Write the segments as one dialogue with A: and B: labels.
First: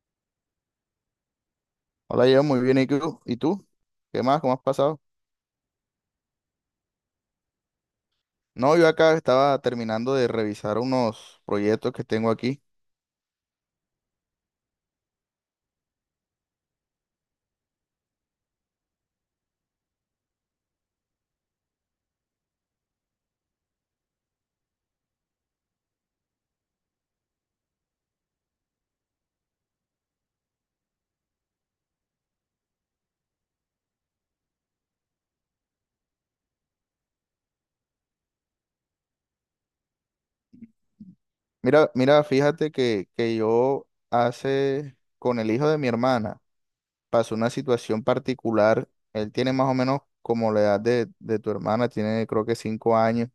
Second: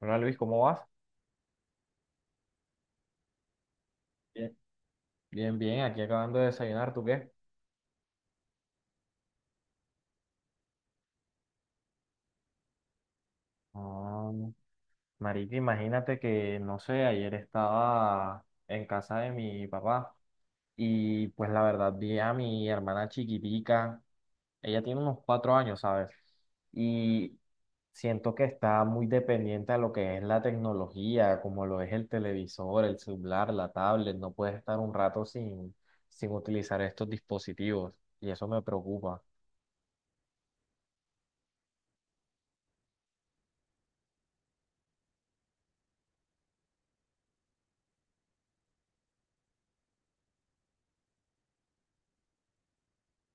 A: Hola Luis, ¿cómo vas?
B: Hola, yo muy bien. ¿Y tú? ¿Y tú? ¿Qué más? ¿Cómo
A: Bien,
B: has pasado?
A: bien, bien, aquí acabando de desayunar, ¿tú qué?
B: No, yo acá estaba terminando de revisar unos proyectos que tengo aquí.
A: Ah, marica, imagínate que, no sé, ayer estaba en casa de mi papá y pues la verdad vi a mi hermana chiquitica, ella tiene unos 4 años, ¿sabes? Y siento que está muy dependiente a lo que es la tecnología, como lo es el televisor, el celular, la tablet, no puedes estar un rato sin utilizar estos dispositivos y eso me preocupa.
B: Mira, mira, fíjate que yo hace con el hijo de mi hermana pasó una situación particular. Él tiene más o menos como la edad de tu hermana, tiene creo que 5 años.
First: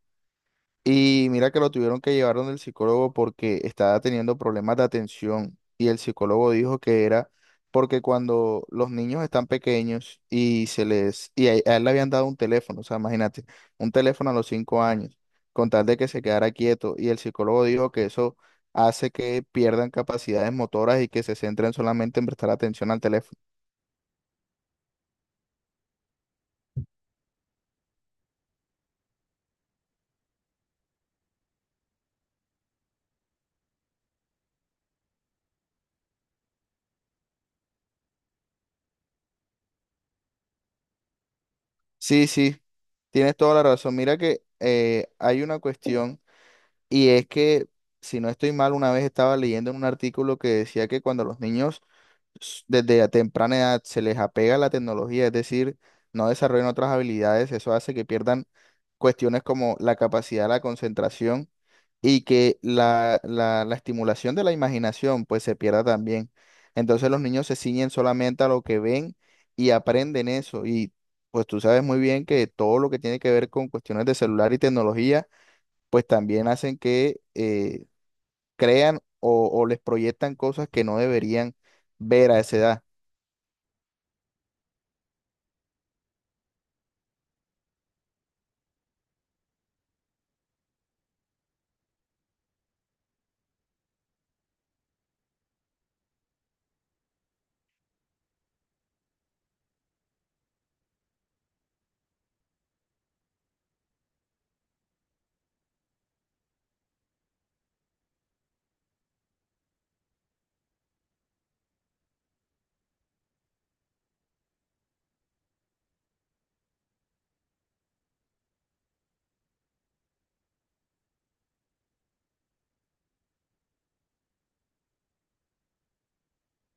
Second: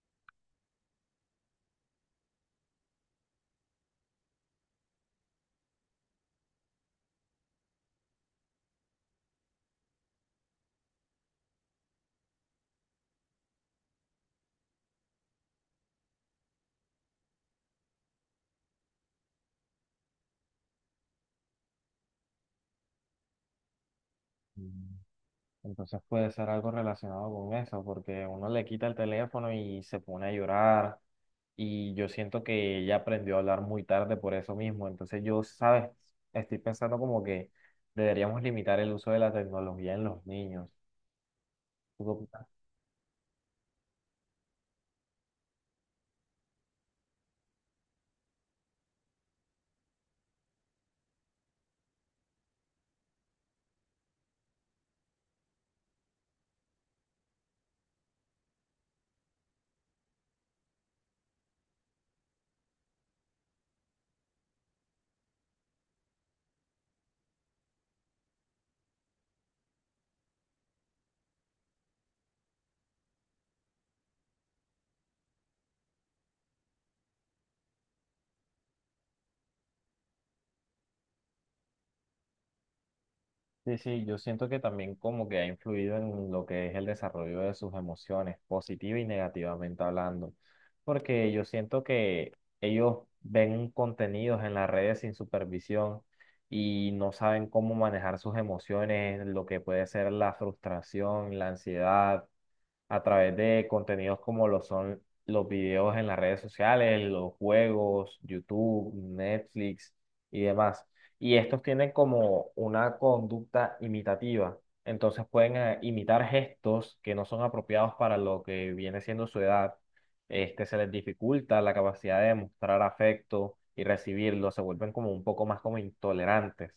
B: Y mira que lo tuvieron que llevar donde el psicólogo porque estaba teniendo problemas de atención, y el psicólogo dijo que era porque cuando los niños están pequeños y se les y a él le habían dado un teléfono. O sea, imagínate, un teléfono a los 5 años, con tal de que se quedara quieto. Y el psicólogo dijo que eso hace que pierdan capacidades motoras y que se centren solamente en prestar atención al teléfono.
A: Entonces puede ser algo relacionado con eso, porque uno le quita el teléfono y se pone a llorar. Y yo siento que ella aprendió a hablar muy tarde por eso mismo. Entonces yo, ¿sabes? Estoy pensando como que deberíamos limitar el uso de la tecnología en los niños.
B: Sí, sí, tienes toda la razón. Mira que hay una cuestión. Y es que, si no estoy mal, una vez estaba leyendo en un artículo que decía que cuando los niños desde a temprana edad se les apega la tecnología, es decir, no desarrollan otras habilidades, eso hace que pierdan cuestiones como la capacidad, la concentración, y que la estimulación de la imaginación pues se pierda también. Entonces los niños se ciñen solamente a lo que ven y aprenden eso. Y pues tú sabes muy bien que todo lo que tiene que ver con cuestiones de celular y tecnología pues también hacen que crean o les proyectan cosas que no deberían ver a esa edad.
A: Sí, sí, yo siento que también como que ha influido en lo que es el desarrollo de sus emociones, positiva y negativamente hablando, porque yo siento que ellos ven contenidos en las redes sin supervisión y no saben cómo manejar sus emociones, lo que puede ser la frustración, la ansiedad, a través de contenidos como lo son los videos en las redes sociales, los juegos, YouTube, Netflix y demás. Y estos tienen como una conducta imitativa. Entonces pueden imitar gestos que no son apropiados para lo que viene siendo su edad. Este, se les dificulta la capacidad de mostrar afecto y recibirlo. Se vuelven como un poco más como intolerantes.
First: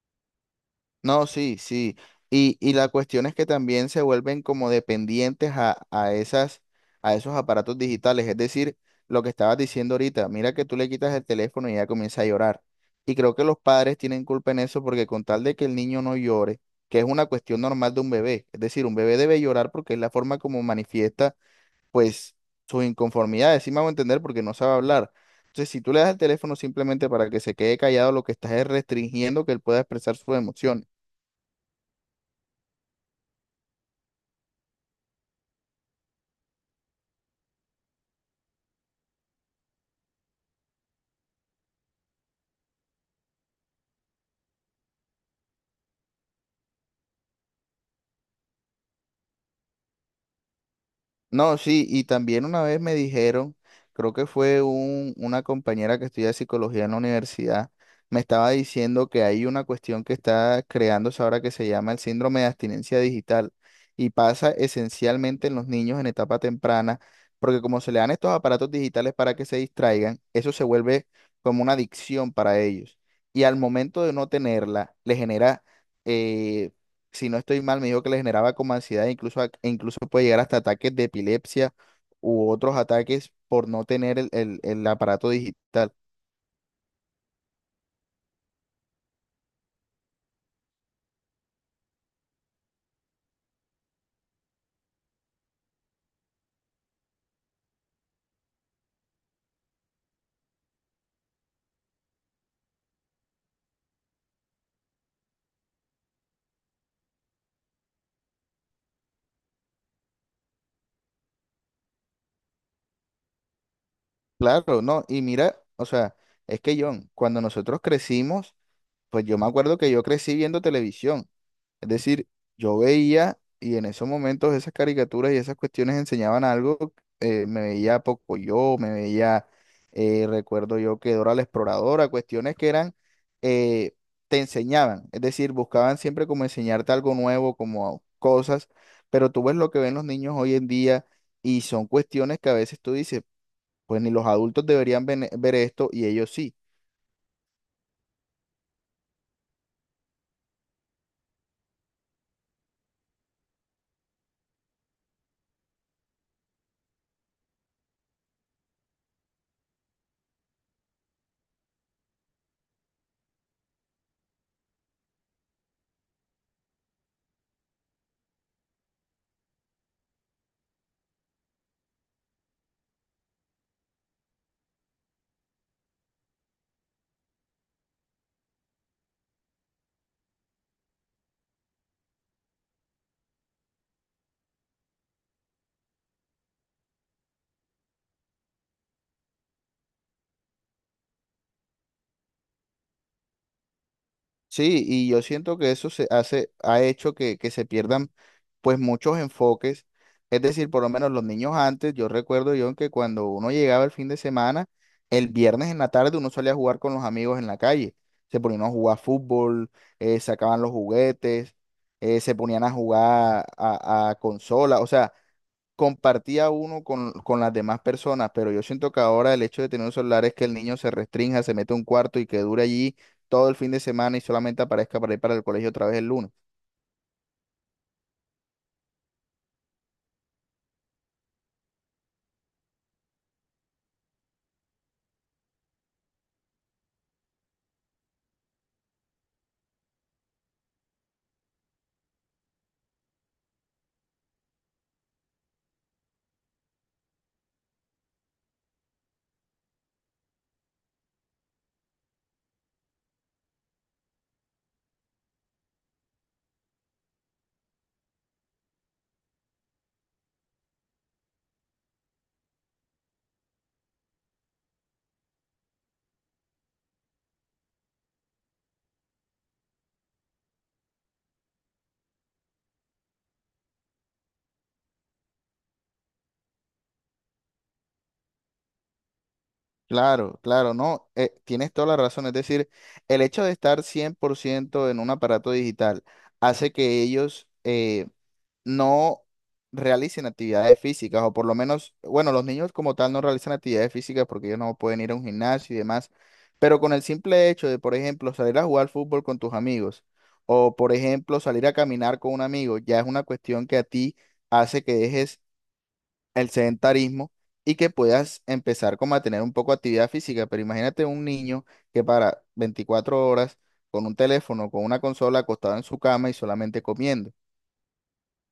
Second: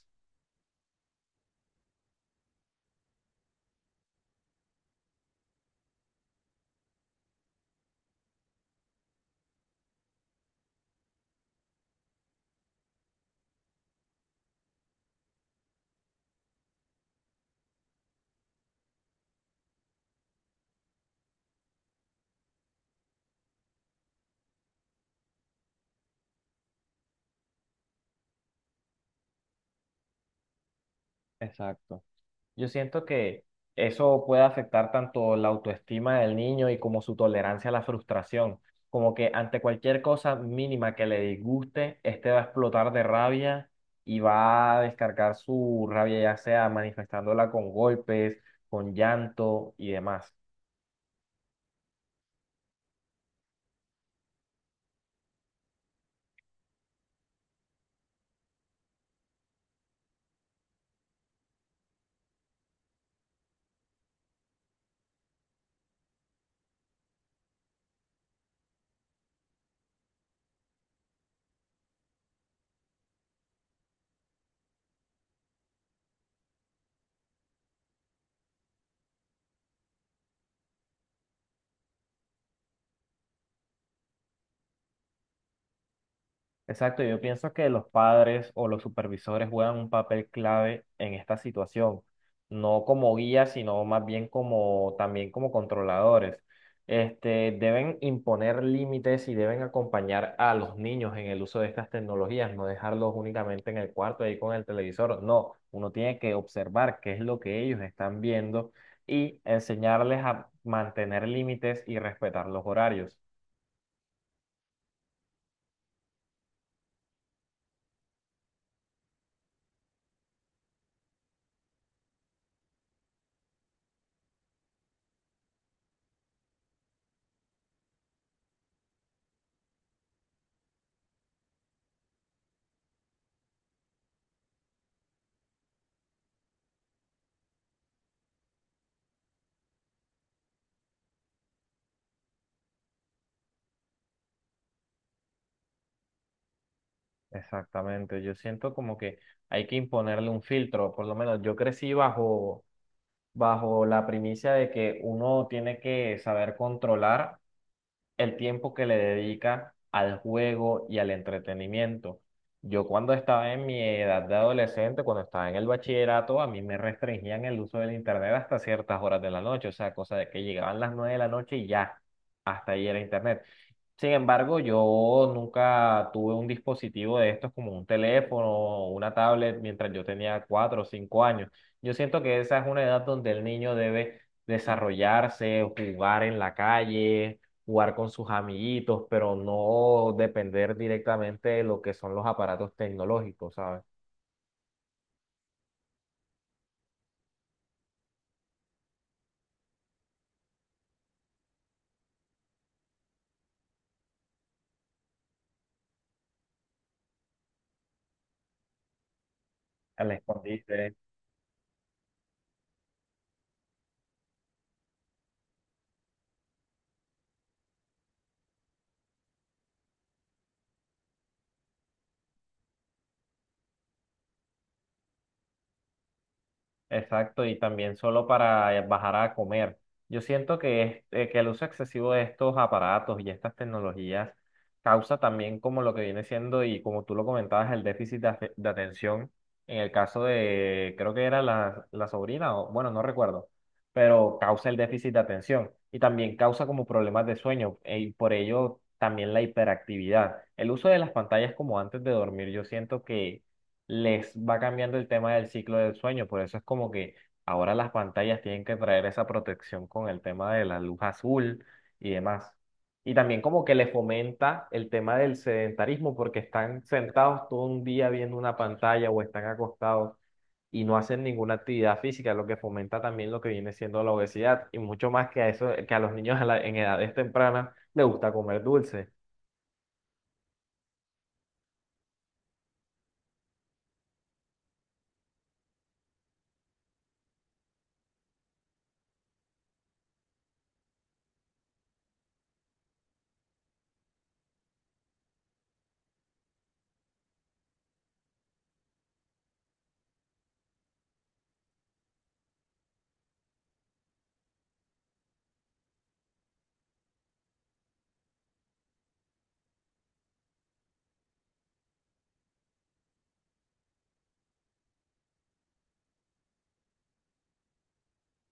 B: No, sí, sí. Y la cuestión es que también se vuelven como dependientes a esos aparatos digitales. Es decir, lo que estabas diciendo ahorita, mira que tú le quitas el teléfono y ella comienza a llorar. Y creo que los padres tienen culpa en eso, porque con tal de que el niño no llore, que es una cuestión normal de un bebé. Es decir, un bebé debe llorar porque es la forma como manifiesta pues sus inconformidades, sí me hago entender, porque no sabe hablar. Entonces, si tú le das el teléfono simplemente para que se quede callado, lo que estás es restringiendo que él pueda expresar sus emociones.
A: Exacto. Yo siento que eso puede afectar tanto la autoestima del niño y como su tolerancia a la frustración. Como que ante cualquier cosa mínima que le disguste, este va a explotar de rabia y va a descargar su rabia, ya sea manifestándola con golpes, con llanto y demás.
B: No, sí, y también una vez me dijeron, creo que fue una compañera que estudia psicología en la universidad, me estaba diciendo que hay una cuestión que está creándose ahora que se llama el síndrome de abstinencia digital, y pasa esencialmente en los niños en etapa temprana, porque como se le dan estos aparatos digitales para que se distraigan, eso se vuelve como una adicción para ellos. Y al momento de no tenerla, le genera. eh, si no estoy mal, me dijo que le generaba como ansiedad, incluso, e incluso puede llegar hasta ataques de epilepsia u otros ataques por no tener el aparato digital.
A: Exacto, yo pienso que los padres o los supervisores juegan un papel clave en esta situación, no como guías, sino más bien como también como controladores. Este, deben imponer límites y deben acompañar a los niños en el uso de estas tecnologías, no dejarlos únicamente en el cuarto ahí con el televisor. No, uno tiene que observar qué es lo que ellos están viendo y enseñarles a mantener límites y respetar los horarios.
B: Claro, no, y mira, o sea, es que John, cuando nosotros crecimos, pues yo me acuerdo que yo crecí viendo televisión. Es decir, yo veía, y en esos momentos esas caricaturas y esas cuestiones enseñaban algo. Me veía Yo me veía, recuerdo yo, que Dora la Exploradora, cuestiones que eran, eh, te enseñaban. Es decir, buscaban siempre como enseñarte algo nuevo, como cosas, pero tú ves lo que ven los niños hoy en día, y son cuestiones que a veces tú dices, pues ni los adultos deberían ver esto y ellos sí.
A: Exactamente, yo siento como que hay que imponerle un filtro, por lo menos yo crecí bajo la primicia de que uno tiene que saber controlar el tiempo que le dedica al juego y al entretenimiento. Yo cuando estaba en mi edad de adolescente, cuando estaba en el bachillerato, a mí me restringían el uso del internet hasta ciertas horas de la noche, o sea, cosa de que llegaban las 9 de la noche y ya, hasta ahí era internet. Sin embargo, yo nunca tuve un dispositivo de estos como un teléfono o una tablet mientras yo tenía 4 o 5 años. Yo siento que esa es una edad donde el niño debe desarrollarse, jugar en la calle, jugar con sus amiguitos, pero no depender directamente de lo que son los aparatos tecnológicos, ¿sabes?
B: Sí, y yo siento que eso se hace, ha hecho que se pierdan pues muchos enfoques. Es decir, por lo menos los niños antes, yo recuerdo yo que cuando uno llegaba el fin de semana, el viernes en la tarde uno salía a jugar con los amigos en la calle. Se ponían a jugar fútbol,
A: El
B: sacaban los
A: escondite.
B: juguetes, se ponían a jugar a consola. O sea, compartía uno con las demás personas, pero yo siento que ahora el hecho de tener un celular es que el niño se restrinja, se mete a un cuarto y que dure allí todo el fin de semana, y solamente aparezca para ir para el colegio otra vez el lunes.
A: Exacto, y también solo para bajar a comer. Yo siento que, que el uso excesivo de estos aparatos y estas tecnologías causa también como lo que viene siendo, y como tú lo comentabas, el déficit de atención en el caso de, creo que era la sobrina, o bueno, no recuerdo, pero causa el déficit de atención y también causa como problemas de sueño y por ello también la hiperactividad. El uso de las pantallas como antes de dormir, yo siento que les va cambiando el tema del ciclo del sueño. Por eso es como que ahora las pantallas tienen que traer esa protección con el tema de la luz azul y demás. Y también como que le fomenta el tema del sedentarismo porque están sentados todo un día viendo una pantalla o están acostados y no hacen ninguna actividad física, lo que fomenta también lo que viene siendo la obesidad y mucho más que a eso, que a los niños a la- en edades tempranas les gusta comer dulce.
B: Claro, claro, no, tienes toda la razón. Es decir, el hecho de estar 100% en un aparato digital hace que ellos no realicen actividades físicas, o por lo menos, bueno, los niños como tal no realizan actividades físicas porque ellos no pueden ir a un gimnasio y demás, pero con el simple hecho de, por ejemplo, salir a jugar fútbol con tus amigos, o por ejemplo, salir a caminar con un amigo, ya es una cuestión que a ti hace que dejes el sedentarismo y que puedas empezar como a tener un poco de actividad física. Pero imagínate un niño que para 24 horas con un teléfono, con una consola, acostado en su cama y solamente comiendo.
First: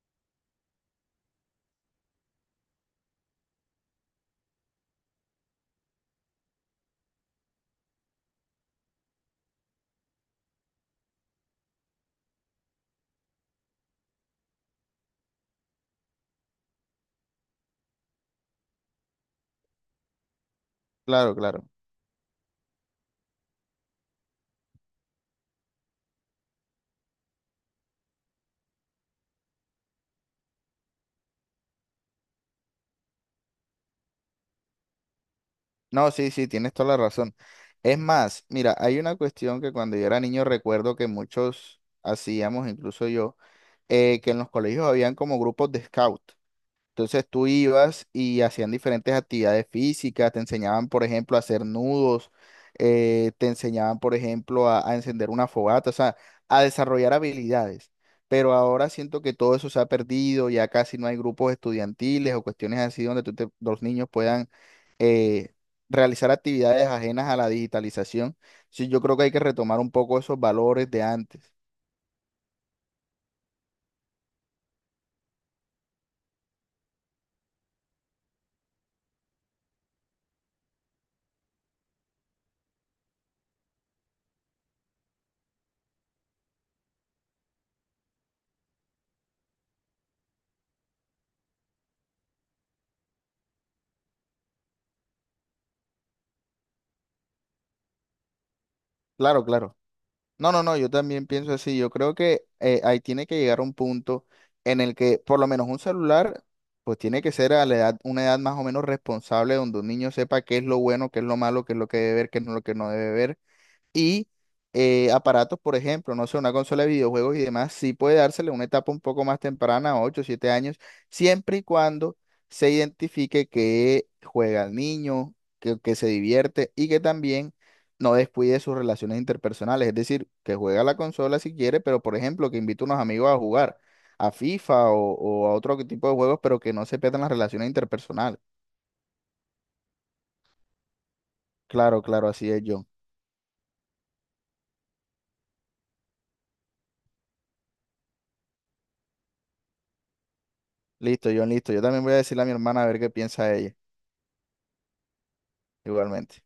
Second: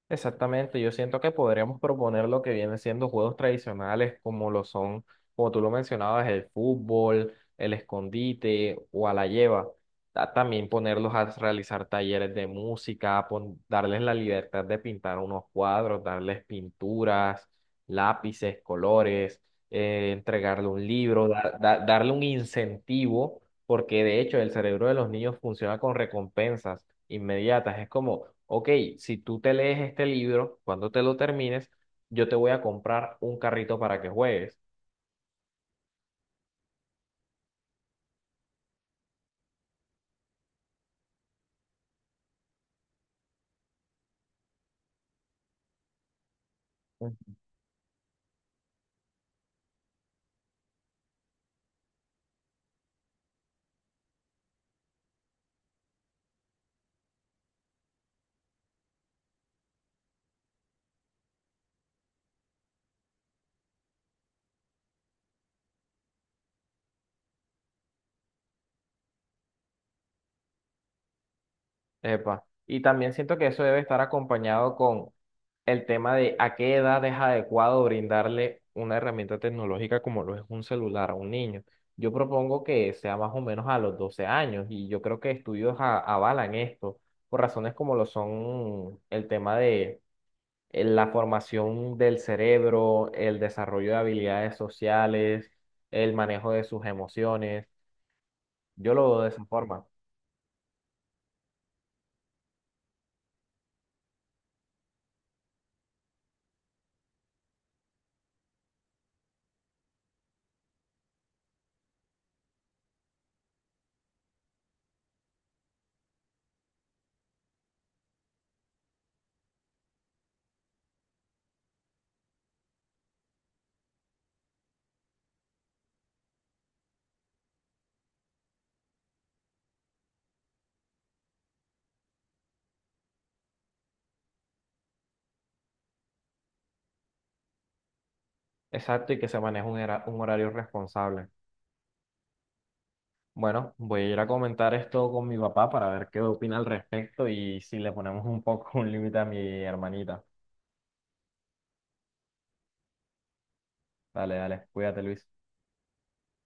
A: Exactamente, yo siento que podríamos proponer lo que vienen siendo juegos tradicionales como lo son, como tú lo mencionabas, el fútbol, el escondite o a la lleva. También ponerlos a realizar talleres de música, darles la libertad de pintar unos cuadros, darles pinturas, lápices, colores, entregarle un libro,
B: Claro, claro.
A: darle un incentivo, porque de hecho el cerebro de los niños funciona con recompensas inmediatas. Es como, ok, si tú te lees este libro, cuando te lo termines, yo te voy a comprar un carrito para que juegues.
B: No, sí, sí, tienes toda la razón. Es más, mira, hay una cuestión que cuando yo era niño recuerdo que muchos hacíamos, incluso yo, que en los colegios habían como grupos de scout. Entonces
A: Ujú.
B: tú ibas y hacían diferentes actividades físicas, te enseñaban, por ejemplo, a hacer nudos, te enseñaban, por ejemplo, a encender una fogata, o sea, a desarrollar habilidades. Pero ahora siento que todo eso se ha perdido, ya casi no hay grupos estudiantiles o cuestiones así donde los niños puedan eh, realizar actividades ajenas a la digitalización. Sí, yo creo que hay que retomar un poco esos valores de antes.
A: Epa. Y también siento que eso debe estar acompañado con el tema de a qué edad es adecuado brindarle una herramienta tecnológica como lo es un celular a un niño. Yo propongo que sea más o menos a los 12 años y yo creo que estudios avalan esto por razones como lo son el tema de la formación del cerebro, el desarrollo de habilidades sociales, el manejo de sus emociones. Yo lo veo de esa
B: Claro, claro.
A: forma.
B: No, no, no, yo también pienso así. Yo creo que ahí tiene que llegar un punto en el que por lo menos un celular, pues tiene que ser a la edad, una edad más o menos responsable, donde un niño sepa qué es lo bueno, qué es lo malo, qué es lo que debe ver, qué es lo que no debe ver, y aparatos, por ejemplo, no sé, una consola de videojuegos y demás, sí puede dársele una etapa un poco más temprana, 8 7 años, siempre y cuando se identifique que juega al niño, que se divierte, y que también no descuide sus relaciones interpersonales. Es decir, que juega la consola si quiere, pero por ejemplo, que invite a unos amigos a jugar a FIFA o a otro tipo de juegos, pero que no se pierdan las relaciones interpersonales.
A: Exacto, y que se maneje un horario responsable.
B: Claro, claro, así es, John.
A: Bueno, voy a ir a comentar esto con mi papá para ver qué opina al respecto y si le ponemos un poco un límite a mi hermanita.
B: Listo, John, listo. Yo también voy a decirle a mi hermana a ver qué piensa ella,
A: Dale, dale, cuídate, Luis.
B: igualmente.